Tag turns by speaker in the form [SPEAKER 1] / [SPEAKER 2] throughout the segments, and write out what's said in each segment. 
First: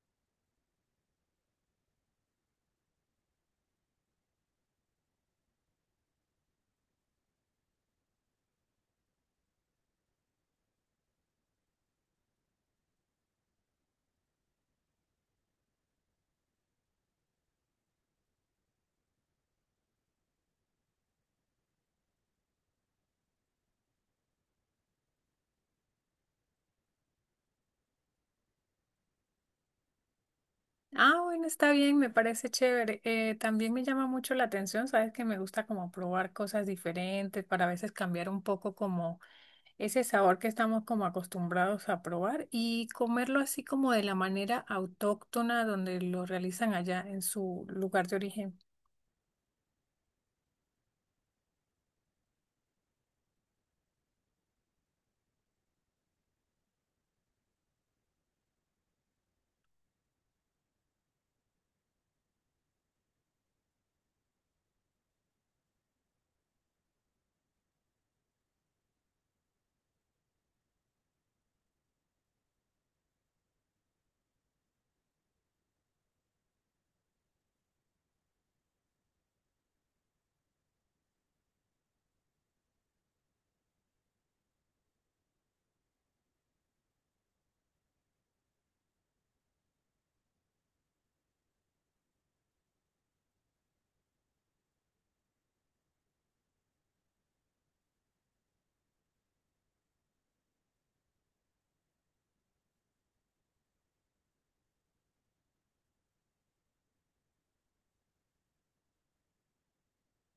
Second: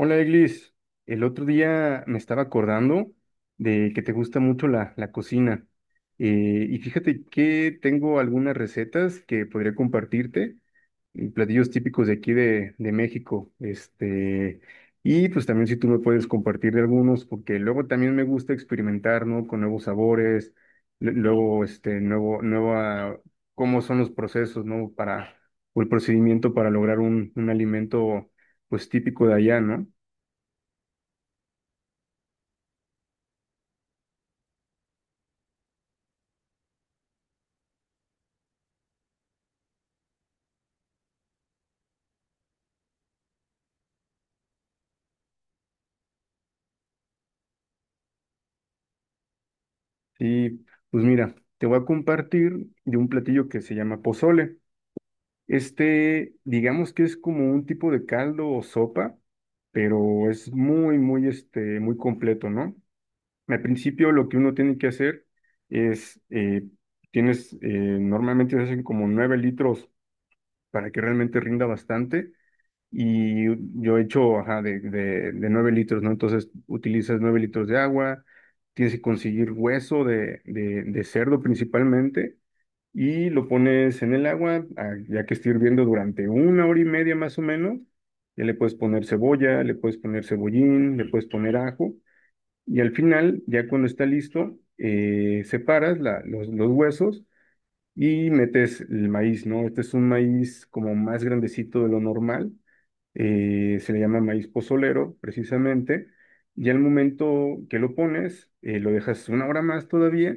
[SPEAKER 1] Hola, Eglis. El otro día me estaba acordando de que te gusta mucho la cocina. Y fíjate que tengo algunas recetas que podría compartirte, y platillos típicos de aquí de México. Y pues también si tú me puedes compartir de algunos, porque luego también me gusta experimentar, ¿no? Con nuevos sabores, nueva, cómo son los procesos, ¿no? Para, o el procedimiento para lograr un alimento, pues típico de allá, ¿no?
[SPEAKER 2] Ah, bueno, está bien, me parece chévere. También me llama mucho la atención, sabes que me gusta como probar cosas diferentes para a veces cambiar un poco como ese sabor que estamos como acostumbrados a probar y comerlo así como de la manera autóctona donde lo realizan allá en su lugar de origen.
[SPEAKER 1] Sí, pues mira, te voy a compartir de un platillo que se llama pozole. Digamos que es como un tipo de caldo o sopa, pero es muy, muy, muy completo, ¿no? Al principio lo que uno tiene que hacer es, tienes, eh, normalmente se hacen como nueve litros para que realmente rinda bastante. Y yo he hecho, ajá, de 9 litros, ¿no? Entonces utilizas 9 litros de agua, tienes que conseguir hueso de cerdo principalmente y lo pones en el agua, ah, ya que esté hirviendo durante una hora y media más o menos. Ya le puedes poner cebolla, le puedes poner cebollín, le puedes poner ajo y al final, ya cuando está listo, separas los huesos y metes el maíz, ¿no? Este es un maíz como más grandecito de lo normal, se le llama maíz pozolero, precisamente. Y al momento que lo pones, lo dejas una hora más todavía,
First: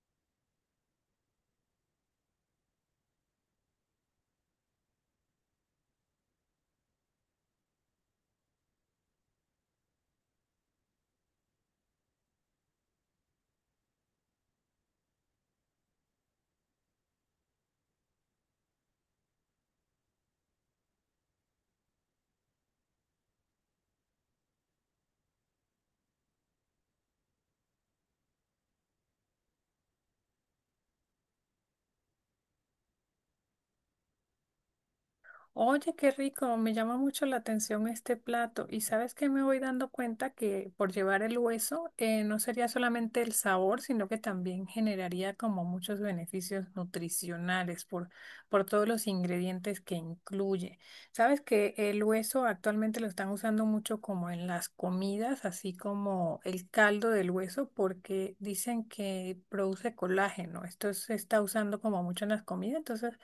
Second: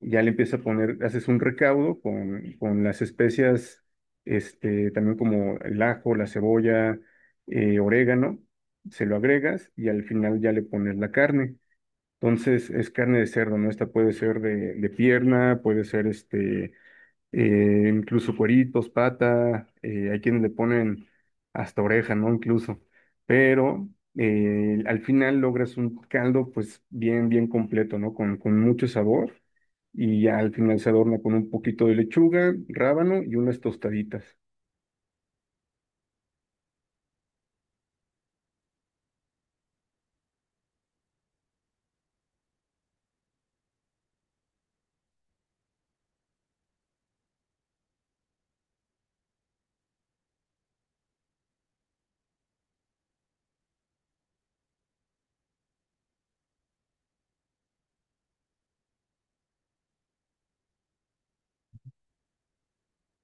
[SPEAKER 1] ya le empiezas a poner, haces un recaudo con las especias, también como el ajo, la cebolla, orégano, se lo agregas y al final ya le pones la carne. Entonces es carne de cerdo, ¿no? Esta puede ser de pierna, puede ser incluso cueritos, pata, hay quienes le ponen hasta oreja, ¿no? Incluso, pero al final logras un caldo pues bien, bien completo, ¿no? Con mucho sabor y ya al final se adorna con un poquito de lechuga, rábano y unas tostaditas.
[SPEAKER 2] Oye, qué rico, me llama mucho la atención este plato. Y sabes que me voy dando cuenta que por llevar el hueso no sería solamente el sabor, sino que también generaría como muchos beneficios nutricionales por todos los ingredientes que incluye. Sabes que el hueso actualmente lo están usando mucho como en las comidas, así como el caldo del hueso, porque dicen que produce colágeno. Esto se está usando como mucho en las comidas, entonces.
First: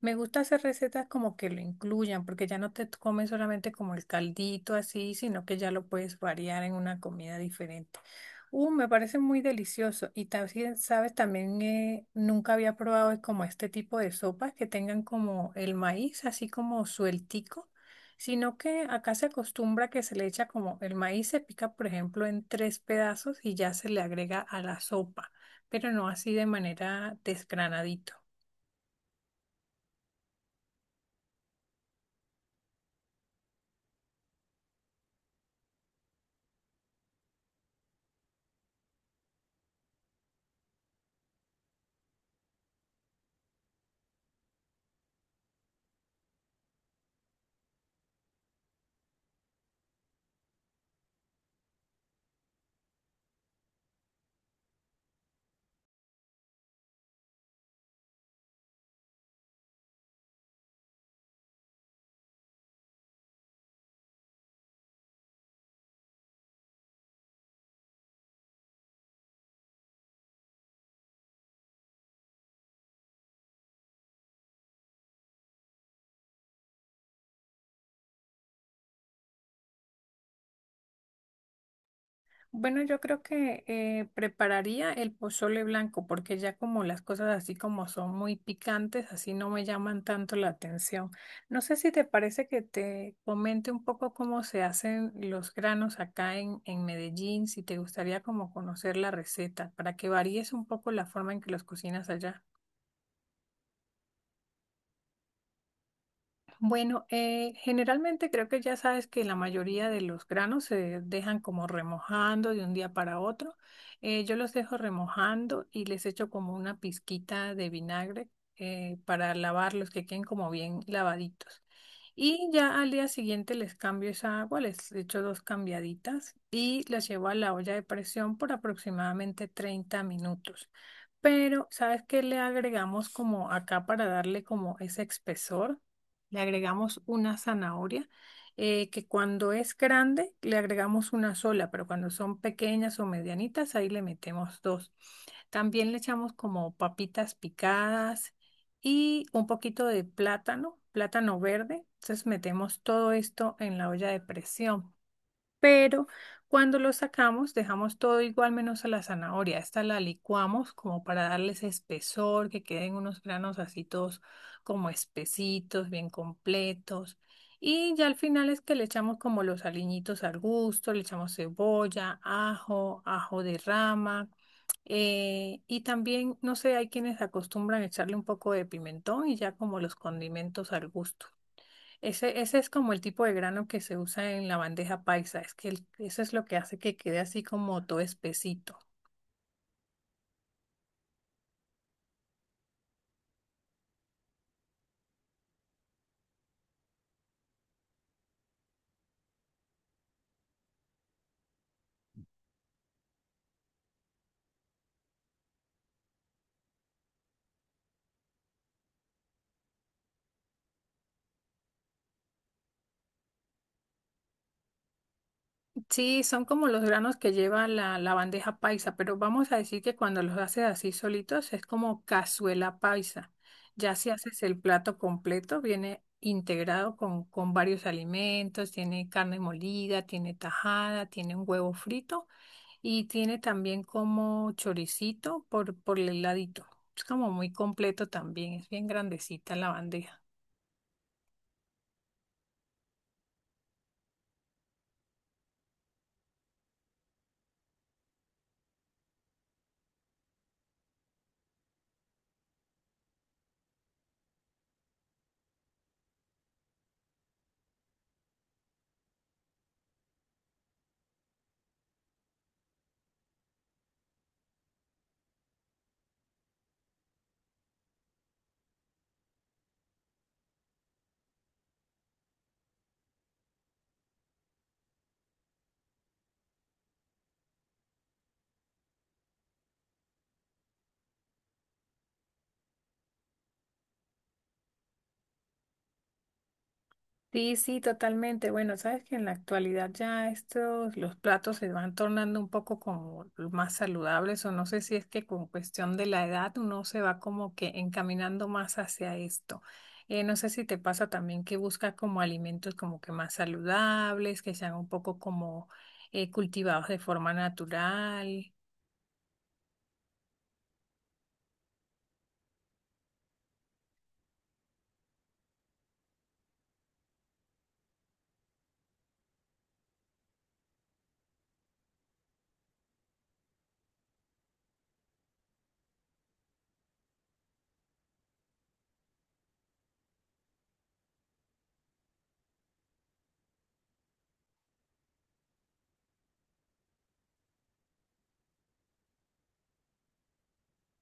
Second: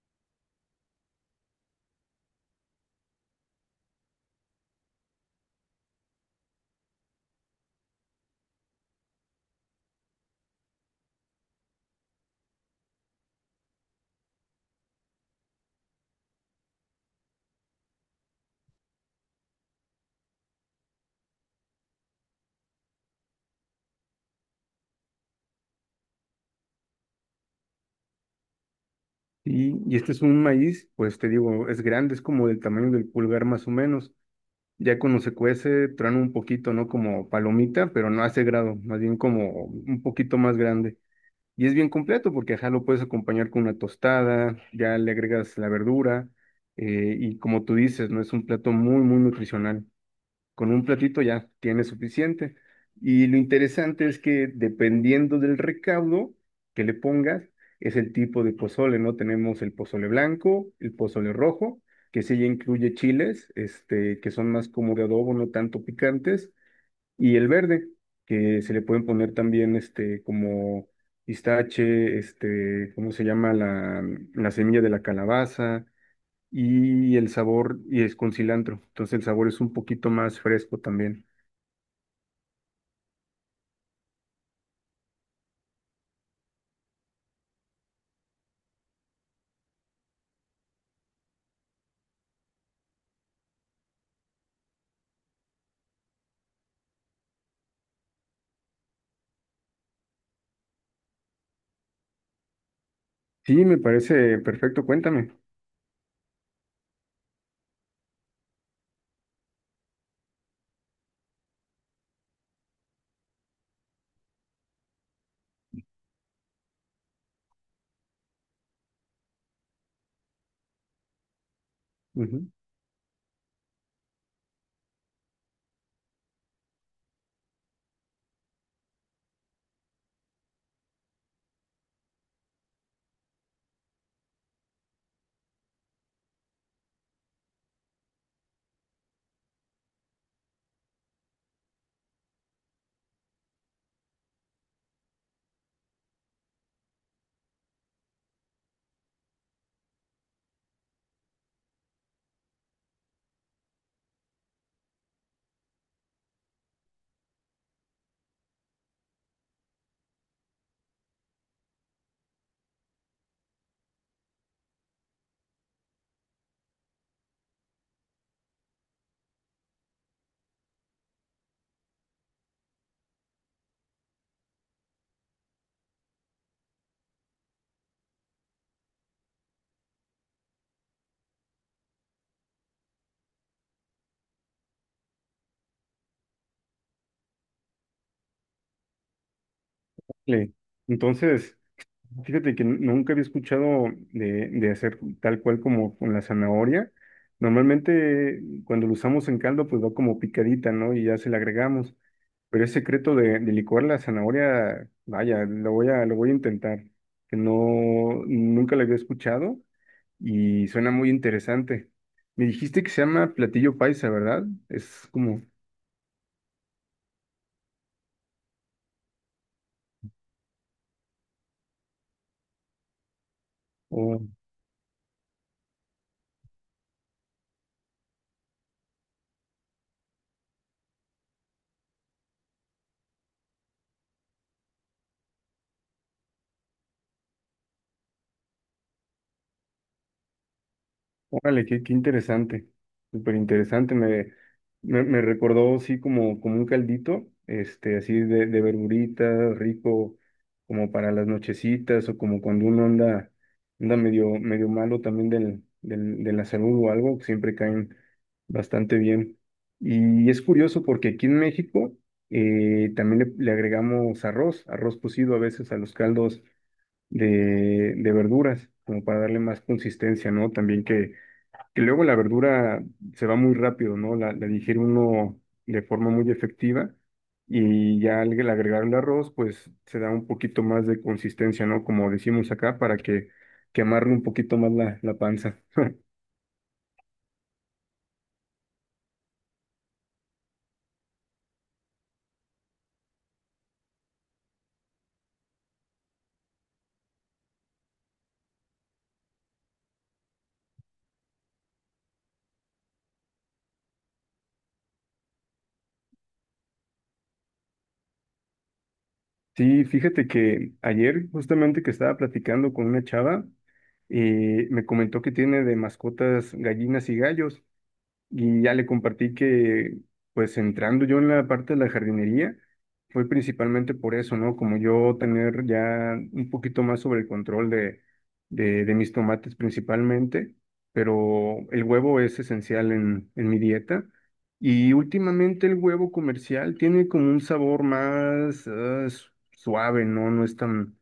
[SPEAKER 2] Me gusta hacer recetas como que lo incluyan, porque ya no te comes solamente como el caldito así, sino que ya lo puedes variar en una comida diferente. Me parece muy delicioso. Y también, sabes, también nunca había probado como este tipo de sopas que tengan como el maíz así como sueltico, sino que acá se acostumbra que se le echa como el maíz se pica, por ejemplo, en tres pedazos y ya se le agrega a la sopa, pero no así de manera desgranadito.
[SPEAKER 1] Y este es un maíz, pues te digo, es grande, es como del tamaño del pulgar más o menos. Ya cuando se cuece, truena un poquito, ¿no? Como palomita, pero no hace grado, más bien como un poquito más grande. Y es bien completo porque ajá, lo puedes acompañar con una tostada, ya le agregas la verdura, y como tú dices, no es un plato muy, muy nutricional. Con un platito ya tienes suficiente. Y lo interesante es que dependiendo del recaudo que le pongas, es el tipo de pozole, ¿no? Tenemos el pozole blanco, el pozole rojo, que sí ya incluye chiles, que son más como de adobo, no tanto picantes. Y el verde, que se le pueden poner también como pistache, ¿cómo se llama? La semilla de la calabaza y el sabor, y es con cilantro. Entonces el sabor es un poquito más fresco también.
[SPEAKER 2] Bueno, yo creo que prepararía el pozole blanco porque ya como las cosas así como son muy picantes, así no me llaman tanto la atención. No sé si te parece que te comente un poco cómo se hacen los granos acá en Medellín, si te gustaría como conocer la receta, para que varíes un poco la forma en que los cocinas allá.
[SPEAKER 1] Sí, me parece perfecto, cuéntame.
[SPEAKER 2] Bueno, generalmente creo que ya sabes que la mayoría de los granos se dejan como remojando de un día para otro. Yo los dejo remojando y les echo como una pizquita de vinagre para lavarlos, que queden como bien lavaditos. Y
[SPEAKER 1] Ujú.
[SPEAKER 2] ya al día siguiente les cambio esa agua, les echo dos cambiaditas y las llevo a la olla de presión por aproximadamente 30 minutos. Pero, ¿sabes qué le agregamos como acá para darle como ese espesor? Le agregamos una zanahoria, que cuando es grande le agregamos una sola, pero cuando son pequeñas o medianitas, ahí le metemos dos. También le echamos como papitas picadas y un poquito de plátano, plátano verde. Entonces metemos todo esto en la olla de presión pero cuando lo sacamos dejamos todo igual menos a la zanahoria. Esta la licuamos como para darles espesor, que queden unos granos así todos como espesitos, bien completos. Y ya al final es que le echamos como los aliñitos al gusto, le echamos cebolla, ajo, ajo de rama. Y también, no sé, hay quienes acostumbran a echarle un poco de pimentón y ya como los condimentos al gusto. Ese es como el tipo de grano que se usa en la bandeja paisa, es que eso es lo que hace que quede así como todo espesito.
[SPEAKER 1] Le- Entonces, fíjate que nunca había escuchado de hacer tal cual como con la zanahoria. Normalmente cuando lo usamos en caldo, pues va como picadita, ¿no? Y ya se le agregamos. Pero ese secreto de licuar la zanahoria, vaya, lo voy a intentar, que no, nunca lo había escuchado y suena muy interesante. Me dijiste que se llama platillo paisa, ¿verdad? Es como,
[SPEAKER 2] Sí, son como los granos que lleva la bandeja paisa, pero vamos a decir que cuando los haces así solitos es como cazuela paisa. Ya si
[SPEAKER 1] o
[SPEAKER 2] haces el plato completo, viene integrado con varios alimentos, tiene carne molida, tiene tajada, tiene un huevo frito. Y tiene también como choricito por el ladito. Es como muy completo también, es bien grandecita la bandeja.
[SPEAKER 1] Órale, qué, qué interesante, súper interesante. Me recordó, sí, como, como un caldito, así de verdurita, rico, como para las nochecitas o como cuando uno anda, anda medio, medio malo también de la salud o algo, siempre caen bastante bien. Y es curioso porque aquí en México, también le agregamos arroz, arroz cocido a veces a los caldos de verduras, como para darle más consistencia, ¿no? También que luego la verdura se va muy rápido, ¿no? La digiere uno de forma muy efectiva y ya al agregar el arroz, pues se da un poquito más de consistencia, ¿no? Como decimos acá, que amarre un poquito más la panza.
[SPEAKER 2] Sí, sí, totalmente. Bueno, sabes que en la actualidad ya estos, los platos se van tornando un poco como más saludables, o no sé si es que con cuestión de la edad uno se va como que encaminando más hacia esto. No sé si te pasa también que buscas como alimentos como que más saludables, que sean un poco como cultivados de forma natural.
[SPEAKER 1] Sí, fíjate que ayer justamente que estaba platicando con una chava, me comentó que tiene de mascotas gallinas y gallos. Y ya le compartí que, pues entrando yo en la parte de la jardinería, fue principalmente por eso, ¿no? Como yo tener ya un poquito más sobre el control de mis tomates principalmente, pero el huevo es esencial en mi dieta. Y últimamente el huevo comercial tiene como un sabor más ah, suave, ¿no? No es tan,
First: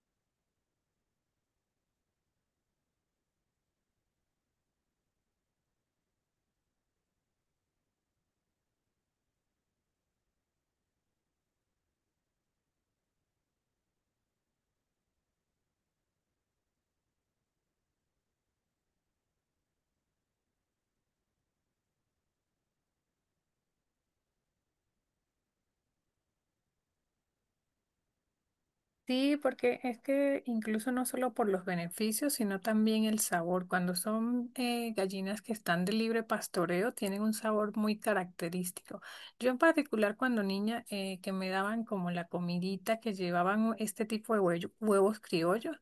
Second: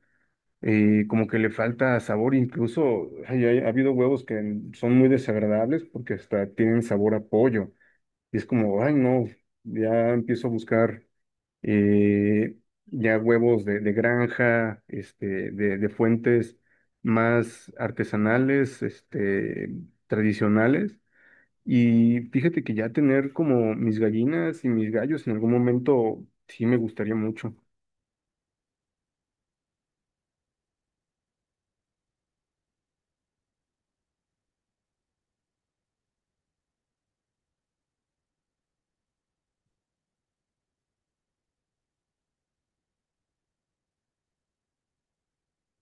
[SPEAKER 1] como que le falta sabor, incluso ay, ay, ha habido huevos que son muy desagradables porque hasta tienen sabor a pollo. Y es como, ay no, ya empiezo a buscar, eh, ya huevos de granja, de fuentes más artesanales, tradicionales. Y fíjate que ya tener como mis gallinas y mis gallos en algún momento sí me gustaría mucho.
[SPEAKER 2] Sí, porque es que incluso no solo por los beneficios, sino también el sabor. Cuando son gallinas que están de libre pastoreo, tienen un sabor muy característico. Yo en particular cuando niña, que me daban como la comidita que llevaban este tipo de huevos criollos,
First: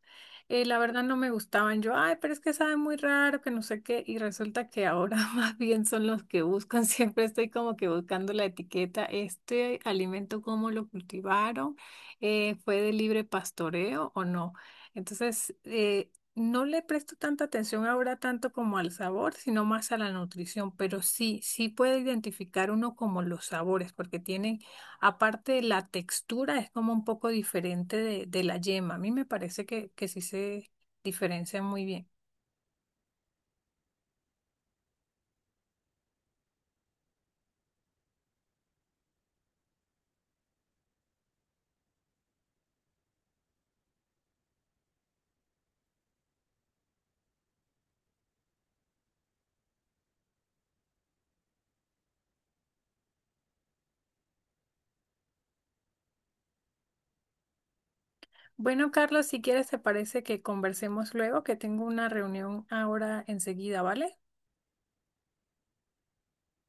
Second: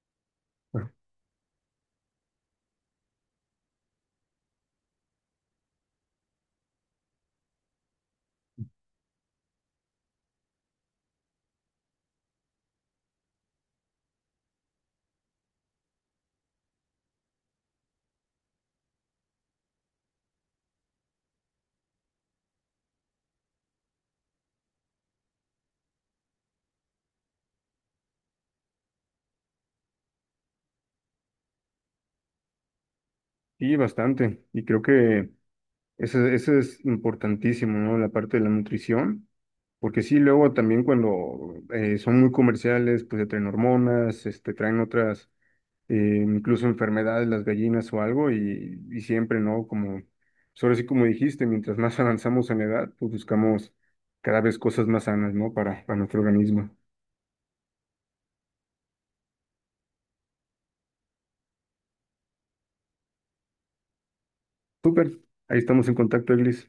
[SPEAKER 2] la
[SPEAKER 1] Ah.
[SPEAKER 2] verdad no me gustaban. Yo, ay, pero es que saben muy raro, que no sé qué. Y resulta que ahora más bien son los que buscan. Siempre estoy como que buscando la etiqueta, este alimento, cómo lo cultivaron fue de libre pastoreo o no. Entonces, no le presto tanta atención ahora tanto como al sabor, sino más a la nutrición, pero sí, sí puede identificar uno como los sabores, porque tienen, aparte de la textura, es como un poco diferente de la yema. A mí me parece que sí se diferencian muy bien.
[SPEAKER 1] Sí, bastante. Y creo que eso es importantísimo, ¿no? La parte de la nutrición, porque sí, luego también cuando son muy comerciales, pues te traen hormonas, traen otras, incluso enfermedades, las gallinas o algo, y siempre, ¿no? Como, pues ahora sí como dijiste, mientras más avanzamos en la edad, pues buscamos cada vez cosas más sanas, ¿no? Para nuestro organismo.
[SPEAKER 2] Bueno, Carlos, si quieres, te parece que conversemos luego, que tengo una reunión ahora enseguida, ¿vale?
[SPEAKER 1] Súper, ahí estamos en contacto, Eglis.